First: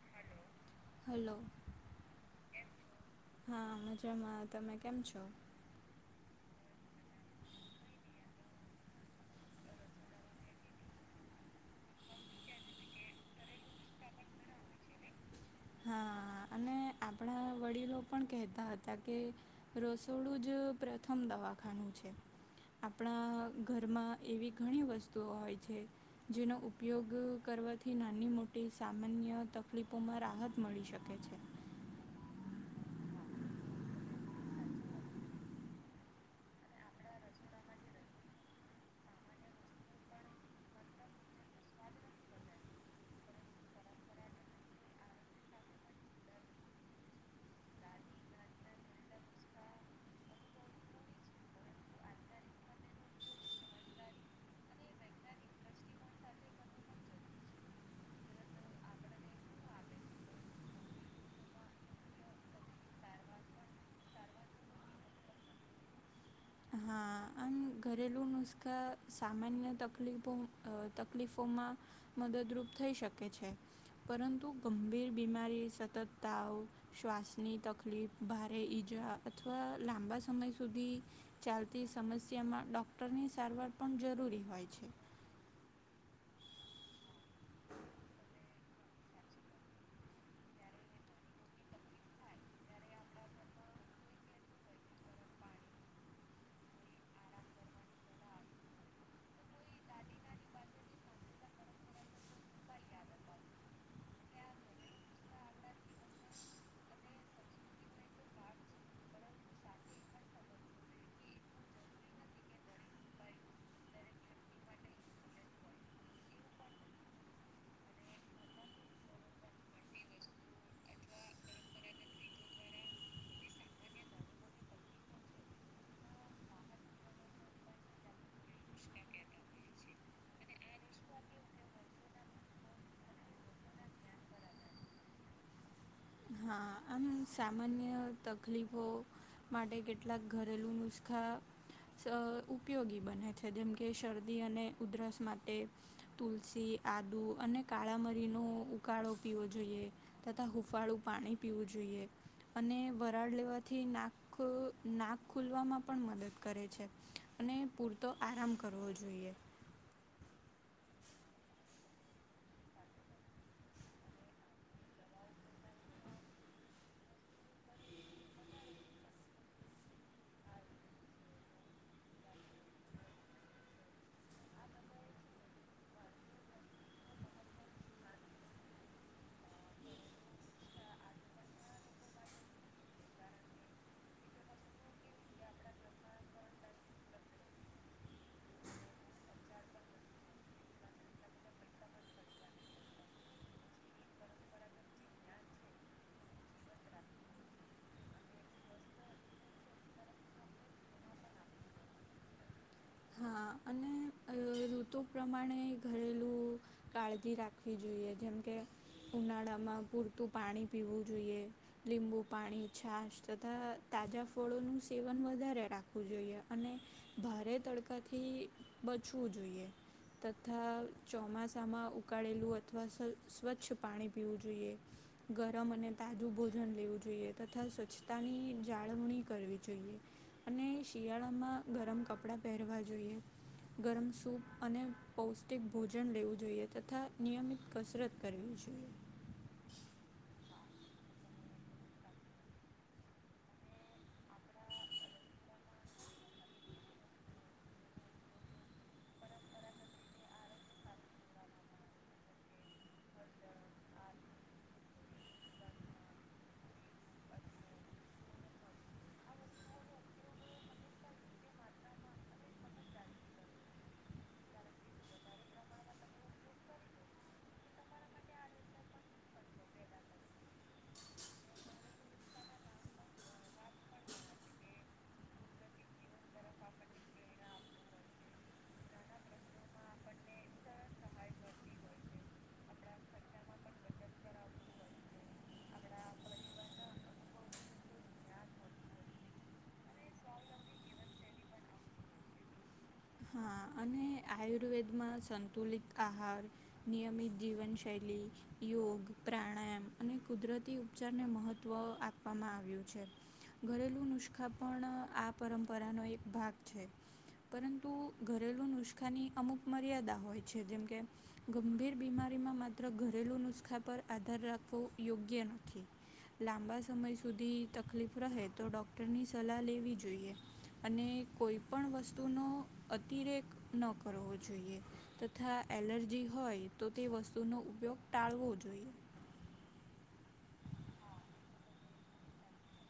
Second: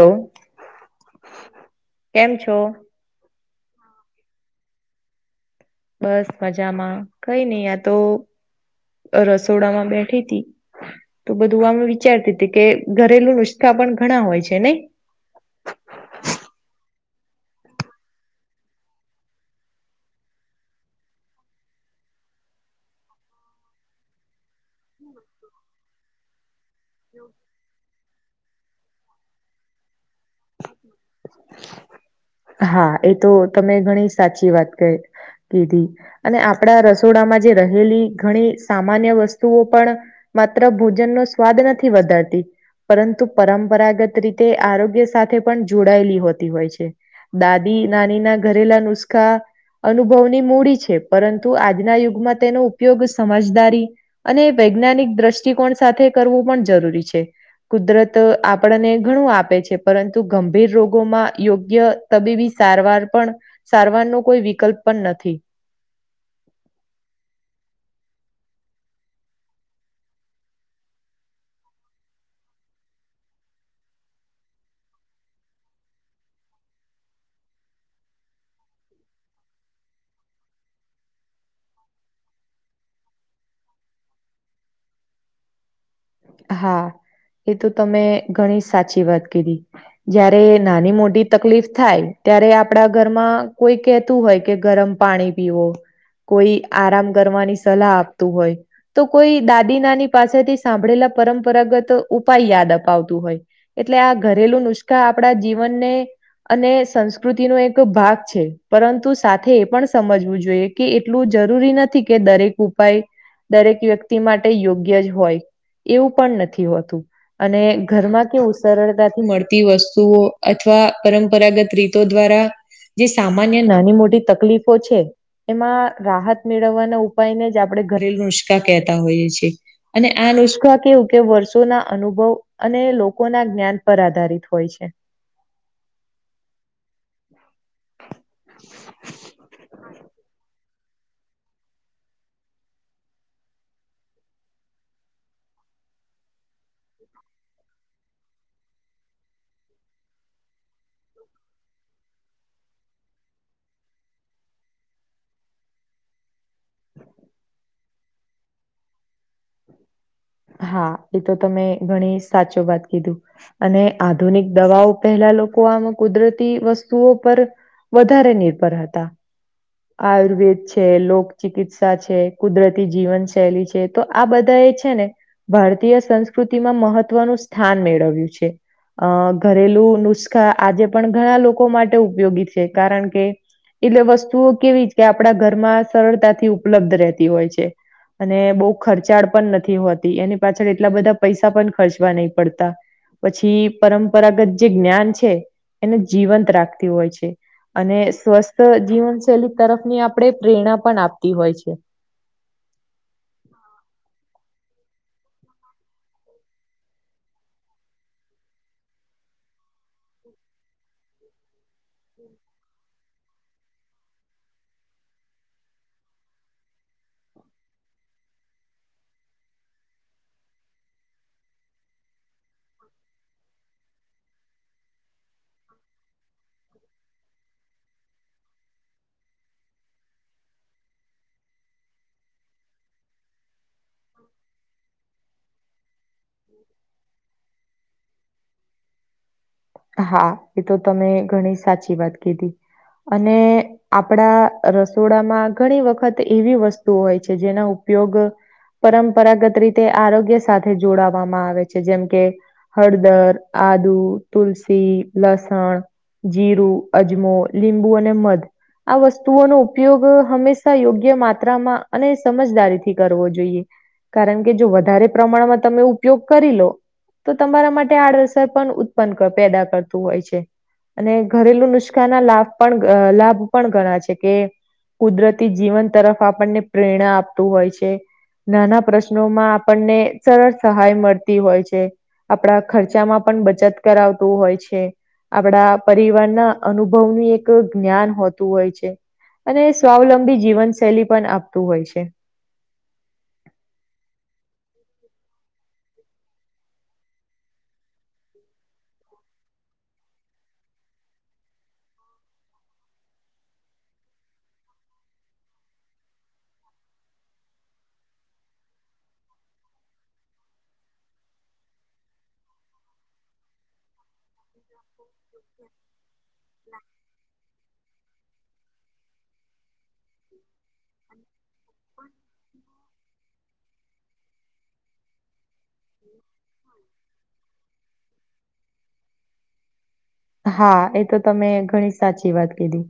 Hello hello hello કેમ હા મજામાં તમે કેમ છો? બસ મજામાં કઈ ની આ તો રસોડામાં બેઠી તી તો બધું આમ વિચારતી હતી કે ઘરેલું નુસ્ખા પણ ઘણા હોય છે નઈ? હા અને આપણા વડીલો પણ કહેતા હતા કે રસોડું જ પ્રથમ દવાખાનું છે. આપડા ઘરમાં એવી ઘણી વસ્તુઓ હોય છે જેનો ઉપયોગ કરવાથી નાની-મોટી સામાન્ય તકલીફોમાં રાહત મળી શકે છે. હા એ તો તમે ઘણી સાચી વાત ક કીધી અને આપડા રસોડામાં જે રહેલી ઘણી સામાન્ય વસ્તુઓ પણ માત્ર ભોજનનો સ્વાદ નથી વધારતી પરંતુ પરંપરાગત રીતે આરોગ્ય સાથે પણ જોડાયેલી હોતી હોય છે. દાદી નાની ના ઘરેલા નુસ્ખા અનુભવની મૂડી છે પરંતુ આજના યુગમાં તેનો ઉપયોગ સમમાજદારી અને વૈજ્ઞાનિક દ્રષ્ટિકોણ સાથે કરવું પણ જરૂરી છે. કુદરત આપણને ઘણું આપે છે પરંતુ ગંભીર રોગોમાં યોગ ગ્ય તબીબી સારવાર પણ સારવાર નુ કોઈ વિકલ્પ પણ નથી. હા આમ ઘરેલું નુસ્ખા સામાન્ય તકલીફો અ તકલીફોમાં મદદરૂપ થઈ શકે છે પરંતુ ગંભીર બીમારી સતત તાવ શ્વાસની તકલીફ ભારે ઈજા અથવા લાંબા સમય સુધી ચાલતી સમસ્યામાં ડૉક્ટરની સારવાર પણ જરૂરી હોય છે. હા એ તો તમે ઘણી સાચી વાત કીધી જયારે નાની મોટી તકલીફ થાય ત્યારે આપડા ઘરમાં કોઈ કેહેતું હોય કે ગરમ પાણી પીવો કોઈ આરામ કરવાની સલાહ આપતું હોય. તો કોઈ દાદી નાની પાસેથી સાંભળેલા પરંપરાગત ઉપાય યાદ અપાવતું હોય. એટલે આ ઘરેલું નુસખા આપડા જીવનને અને સંસ્કૃતિનો એક ભાગ છે પરંતુ સાથે એ પણ સમજવું જોઈએ કે એટલું જરૂરી નથી કે દરેક ઉપાય દરેક વ્યક્તિ માટે યોગ્ય જ હોય. એવું પણ નથી હોતું. અને ઘરમાં કેવું સરળતાથી મળતી વસ્તુઓ અથવા પરંપરાગત રી તો દ્વારા જે સામાન્ય નાની-મોટી તકલીફો છે એમાં રાહત મેળવવાના ઉપાયને જ આપડે ઘરેલુ નુસખા કહેતા હોઈએ છે અને આનુસ્ક સકા કેવું કે વર્ષોના અનુભવ અને લોકો ના જ્ઞાન પર આધારિત હોય છે. હા આમ સામાન્ય તકલીફો માટે કેટલાક ઘરેલું નુસ્ ખા સ ઉપયોગી બને છે જેમકે શરદી અને ઉધરસ માટે તુલસી આદુ અને કાળા મરીનો ઉકાળો પીવો જોઈએ. તથા હૂંફાળું પાણી પીવું જોઈએ. અને વરાળ લેવાથી નાખ નાક ખુલવામાં પણ મદદ કરે છે અને પૂરતો આરામ કરવો જોઈએ. હા એ તો તમે ઘણી સાચો વાત કીધું. અને આધુનિક દવાઓ પહેલા લોકો આનુ કુદરતી વસ્તુઓ પર વધારે નિર્ભર હતા. આયુર્વેદ છે લોકચિકિત્સા છે કુદરતી જીવન શૈલી છે તો આ બધા એ છે ને ભારતીય સંસ્કૃતિમાં મહત્વનું સ્થાન મેળવ્યું છે. અ ઘરેલુ નુસખા આજે પણ ઘણા લોકો માટે ઉપયોગી છે કારણ કે એટલે વસ્તુઓ કેવી જ કે આપણા ઘરમાં સરળતાથી ઉપલબ્ધ રહેતી હોય છે. અને બહુ ખર્ચાળ પણ નથી હોતી એની પાછળ એટલા બધા પૈસા પણ ખર્ચવા નહી પડતા પછી પરંપરાગત જે જ્ઞાન છે એને જીવંત રાખતી હોય છે. અને સ્વસ્થ જીવનશૈલી તરફ ની આપણે પ્રેરણા પણ આપતી હોય છે. હા અને અહ ઋતુ પ્રમાણે ઘરેલું કાળજી રાખવી જોઈએ જેમ કે ઉનાળામાં પૂરતું પાણી પીવું જોઈએ લીંબુ પાણી છાશ તથા તાજા ફળોનું સેવન વધારે રાખવું જોઈએ અને ભારે તડકાથી બચવું જોઈએ. તથા ચોમાસામાં ઉકાળેલું અથવા સ્વ સ્વચ્છ પાણી પીવું જોઈએ. ગરમ અને તાજું ભોજન લેવું જોઈએ તથા સ્વચ્છતાની જાળવણી કરવી જોઈએ. અને શિયાળામાં ગરમ કપડાં પહેરવા જોઈએ ગરમ સૂપ અને પૌષ્ટિક ભોજન લેવું જોઈએ તથા નિયમિત કસરત કરવી જોઈએ. હા એ તો તમે ઘણી સાચી વાત કીધી અને આપણા રસોડામાં ઘણી વખત એવી વસ્તુઓ હોય છે જેનો ઉપયોગ પરંપરાગત રીતે આરોગ્ય સાથે જોડવામાં આવે છે જેમ કે હળદર આદુ તુલસી, લસણ, જીરું, અજમો, લીંબુ, અને મધ આ વસ્તુઓનો ઉપયોગ હંમેશા યોગ્ય માત્રામાં અને સમજદારીથી કરવો જોઈએ. કારણ કે જો વધારે પ્રમાણમાં તમે ઉપયોગ કરી લો તો તમારા માટે આડઅસર પણ ઉત્પન્ન કર પેદા કરતું હોય છે. અને ઘરેલુ નુસ્ખાના લાભ પણ અ લાભ પણ ધણા છે કે કુદરતી જીવન તરફ આપણને પ્રેરણા આપતું હોય છે. નાના પ્રશ્નોમાં આપણને સરળ સહાય મળતી હોય છે. આપણા ખર્ચામાં પણ બચત કરાવતું હોય છે. આપણા પરિવારના અનુભવ ની એક જ્ઞાન હોતું હોય છે. અને સ્વાવલંબી જીવન શૈલી પણ આપતું હોય છે. હા અને આયુર્વેદમાં સંતુલિત આહાર નિયમિત જીવનશૈલી યોગ પ્રાણાયામ અને કુદરતી ઉપચારને મહત્વ આપ આપવામાં આવ્યું છે. ઘરેલું નુસખા પણ આ પરંપરાનો એક ભાગ છે પરંતુ તુ ઘરેલું નુસખાની અમુક મર્યાદા હોય છે જેમ કે ગંભીર બીમારીમાં માત્ર ઘરેલુ નુસ્ખા પર આધાર રાખવો યોગ્ય નથી લાંબા સમય સુધી તકલીફ રહે તો ડોક્ટરની સલાહ લેવી જોઈએ જોઈએ અને કોઈ પણ વસ્તુનો અતિરેક ન કરવો જોઈએ તથા એલર્જી હોય તો તે વસ્તુનો ઉપયોગ ટાળવો જોઈએ. હા એ તો તમે ઘણી સાચી વાત કીધી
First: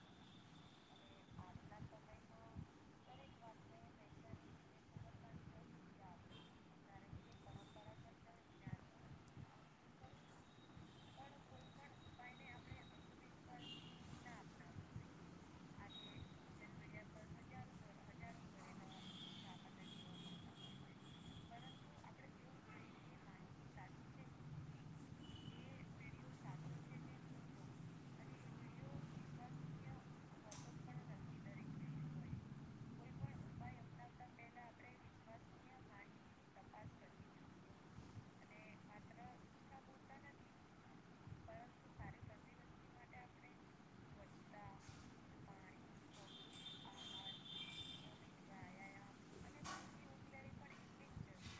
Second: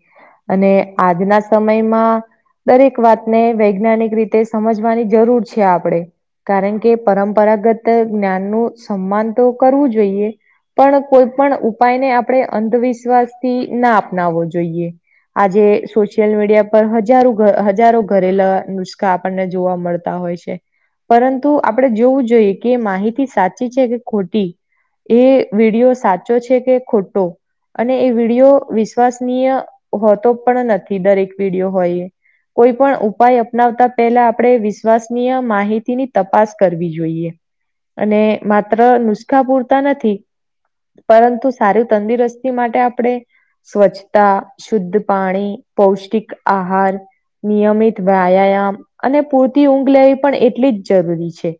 અને આજના સમયમાં દરેક વાતને વૈજ્ઞાનિક રીતે સમજવાની જરૂર છે આપણે કારણ કે પરંપરાગત જ્ઞાન નુ સન્માન તો કરવું જોઈએ. પણ કોઈ પણ ઉપાયને આપણે અંધવિશ્વાસથી ના અપનાવવો જોઈએ. આજે સોશિયલ મીડિયા પર હજારો હજારો ઘરેલા નુસ્ખા આપણને જોવા મળતા હોય છે. પરંતુ આપણે જોવું જોઈએ કે માહિતી સાચી છે કે ખોટી એ વિડિયો સાચો છે કે ખોટો અને એ વિડિયો વિશ્વસનીય હોતો પણ નથી દરેક વિડીયો હોય એ કોઈ પણ ઉપાય અપનાવતા પહેલા આપણે વિશ્વસનીય માહિતીની તપાસ કરવી જોઈએ. અને માત્ર નુસખા પૂરતા નથી પરંતુ સારી તંદુરસ્તી માટે આપણે સ્વચ્છતા શુદ્ધ પાણી પૌષ્ટિક આહાર નિયમિત વ્યાયામ અને પૂરતી ઊંઘ લેવી પણ એટલી જ જરૂરી છે.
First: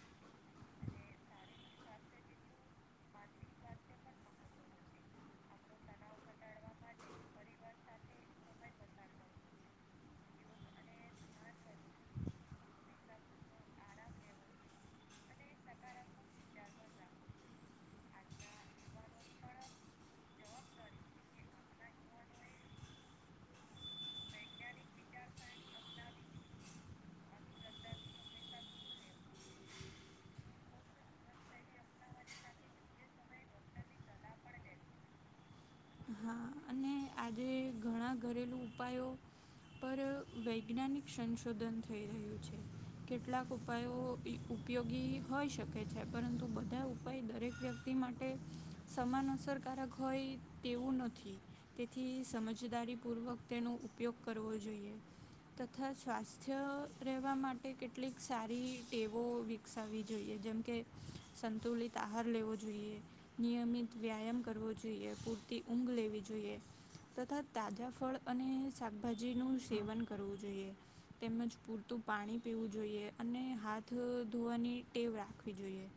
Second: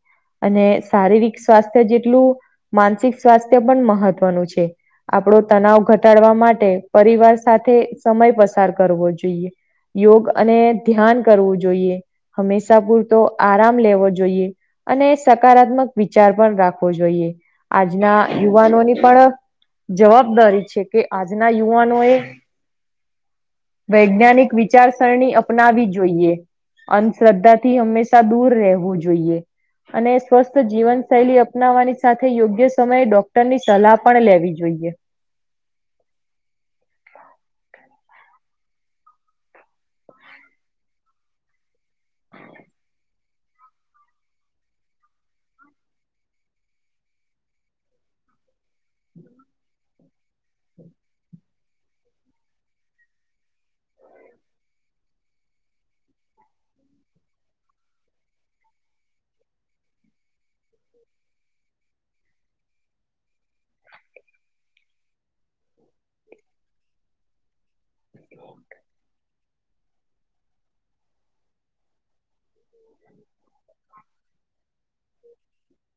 અને શારીરિક સ્વાસ્થ્ય જેટલું માનસિક સ્વાસ્થ્ય પણ મહત્વનું છે. આપડો તનાવ ઘટાડવા માટે પરિવાર સાથે સમય પસાર કરવો જોઈએ. યોગ અને ધ્યાન કરવું જોઈએ હંમેશા પૂરતો આરામ લેવો જોઈએ. અને સકારાત્મક વિચાર પણ રાખવો જોઈએ આજના યુવાનોની પણ જવાબદારી છે કે આજના યુવા નો એ વૈજ્ઞાનિક વિચારસરણી અપનાવવી જોઈએ. અંધશ્રદ્ધા થી હંમેશા દૂર રહેવું જોઈએ. અને સ્વસ્થ જીવનશૈલી અપનાવવાની સાથે યોગ્ય સમયે ડોક્ટર ની સલાહ પણ લેવી જોઈએ. હા અને આજે ઘણા ઘરેલું ઉપાયો પર વૈજ્ઞાનિક સંશોધન થઈ રહ્યું છે કેટલાક ઉપાયો ઉપયોગી હોય શકે છે પરંતુ બધા ઉપાય દરેક વ્યક્તિ માટે સમાન અસરકારક હોય તેવું નથી તેથી સમજદારી પૂર્વક તેનો ઉપયોગ કરવો જોઈએ. તથા સ્વાસ્થ્ય રહેવા માટે કેટલીક સારી ટેવો વિકસાવી જોઈએ જેમકે સંતુલિત આહાર લેવો જોઈએ. નિયમિત વ્યાયામ કરવો જોઈએ પૂરતી ઊંઘ લેવી જોઈએ. તથા તાજા ફળ અને શાકભાજી નું સેવન કરવું જોઈએ. તેમજ પૂરતું પાણી પીવું જોઈએ અને હાથ ધોવાની ટેવ રાખવી જોઈએ.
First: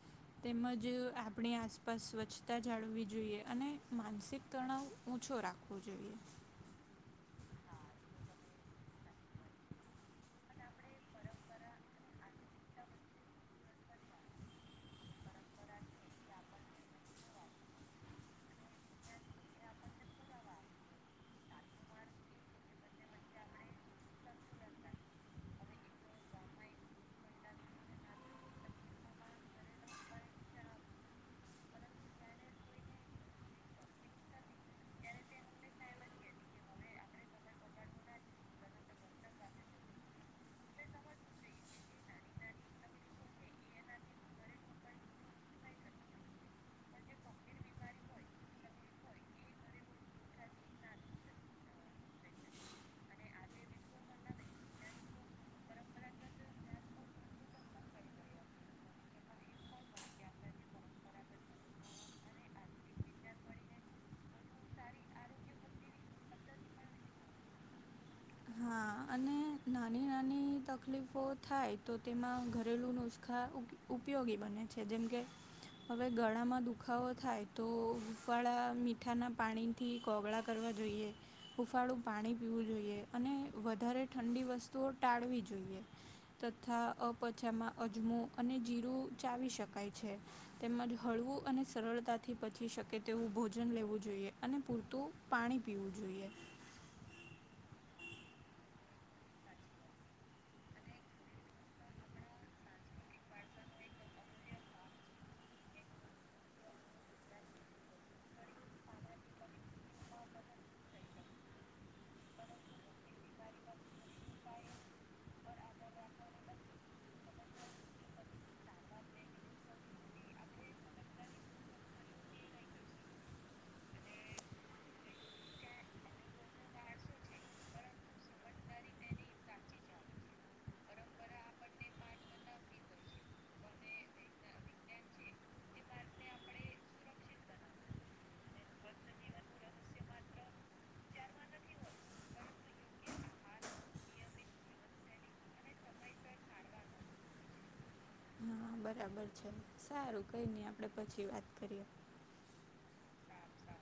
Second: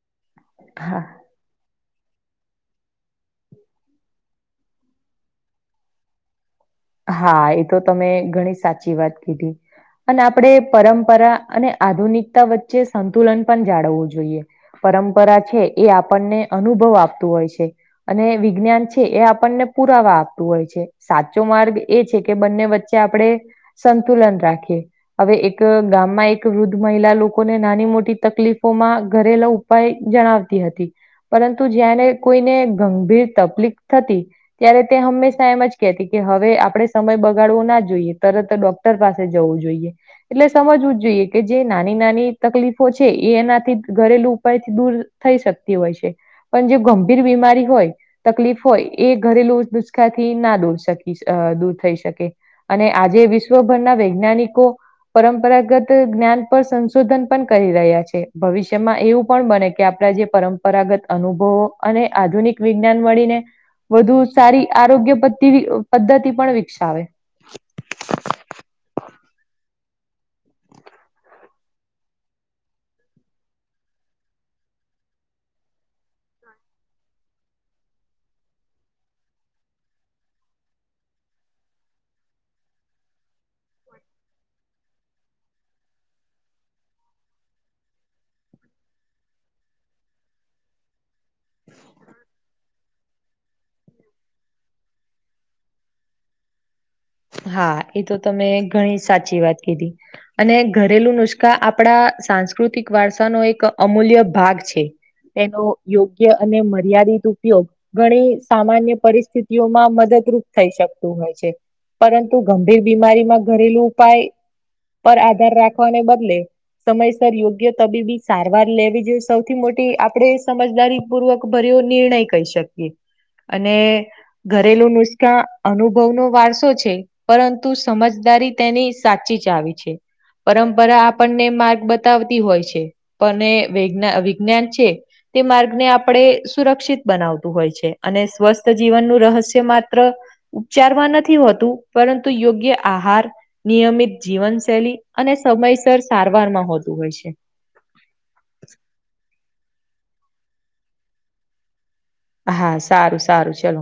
તેમજ હા આપ આપણી આસપાસ સ્વછતા જાળવવી જોઈએ અને માનસિક તણાવ ઓછો રાખવો જોઈએ. હા એતો તમે ઘણી સાચી વાત કીધી. અને આપણે પરંપરા અને આધુનિકતા વચ્ચે સંતુલન પણ જાળવવું જોઈએ. પરંપરા છે એ, આપણ ને અનુભવ આપતું હોય છે. અને, વિજ્ઞાન છે, એ આપણને પુરાવા આપતું હોય છે. તો, માર્ગ એ છે કે, બન્ને વચ્ચે આપડે સંતુલન રાખીએ. હવે, એક ગામમાં એક, વૃદ્ધ મહિલા લોકોને નાની મોટી તકલીફોમાં ઘરેલું- -ઉપાયો જણાવતી હતી. પરંતુ જયારે કોઈને ગંભીર તકલીફ થતી- ત્યારે તે હંમેશા એમજ કહેતી- -કે હવે આપણે સમય બગાડવો ન જોઈએ. તરતજ ડોક્ટર પાસે જવું જોઈએ. એટલે સમજવુજ જોઈએ, કે, જે નાની નાની તકલીફો છે, એ એનાથી ઘરેલું ઉપાય થી દૂર- -થઈ શકતી હોય છે. પણ જે ગંભીર બીમારી હોય, તકલીફ હોય, એ ઘરેલુ નુસખા થી ના દૂર- -દૂર થઈ શકે. અને આજે વિશ્વભરમાં વૈજ્ઞાનિકો- પરંપરાગત જ્ઞાન પણ સંશોધન પણ કરી રહ્યા છે. ભવિષ્યમાં, એવું પણ બને કે, આપણા જે- પરંપરાગત અનુભવો અને આધુનિક વિજ્ઞાન મળીને- વધુ સારી આરોગ્ય પધ્ધતિ પણ વિકસાવે. હા, અને નાની નાની તકલીફો થાય, તો તેમાં ઘરેલું નુસખા ઉપયોગી- -ઉપયોગી બને છે. જેમકે- હવે, ગળામાં દુખાવો થાય તો, હુંફાળા મીઠાંનાં પાણી- -થી કોગળા કરવા જોઈએ. હૂંફાળું પાણી પીવું જોઈએ. અને, વધારે ઠંડી વસ્તુઓ ટાળવી જોઈએ. તથા, અપચા માં અજમો અને જીરું ચાવી શકાય છે. તેમજ હળવું અને સરળતા થી પચી શકે- -તેવું ભોજન લેવું જોઈએ. અને પૂરતું પાણી લેવું જોઈએ. હા, એતો તમે ઘણી સાચી વાત કીધી. અને ઘરેલું નુસખા, આપણા સાંસ્કૃતિક વારસાનો એક અમૂલ્ય ભાગ છે. તેનો, યોગ્ય અને મર્યાદિત ઉપયોગ- ઘણી સામાન્ય પરિસ્થિતિ ઓ માં, મદદરૂપ થઈ શકતું હોય છે. પરંતુ ગંભીર બીમારીમાં ઘરેલું ઉપાય પર આધાર રાખવાને બદલે- સમયસર યોગ્ય તબીબી સારવાર લેવી જોઈએ. સૌથી મોટી આપડે સમજદારી- -પૂર્વક ભર્યુ નિર્ણય કહી શકીએ. અને, ઘરેલું નુસ્ખા અનુભવ નો વારસો છે. પરંતુ સમજદારી તેની સાચી ચાવી છે. પરંપરા આપણને માર્ગ બતાવતી હોય છે. પણ એ વિગ્ન વિજ્ઞાન છે- -તે માર્ગને આપડે સુરક્ષિત બનાવતું હોય છે. અને સ્વસ્થ જીવનનું રહસ્ય માત્ર- ઉપચાર મા નથી હોતું, પરંતુ યોગ્ય આહાર- નિયમિત જીવનશૈલી અને સમયસર સારવારમાં હોતું હોય છે. હા, બરાબર છે, સારું કંઈ નઈ આપણે પછી વાત કરીએ. હા સારું સારું ચલો.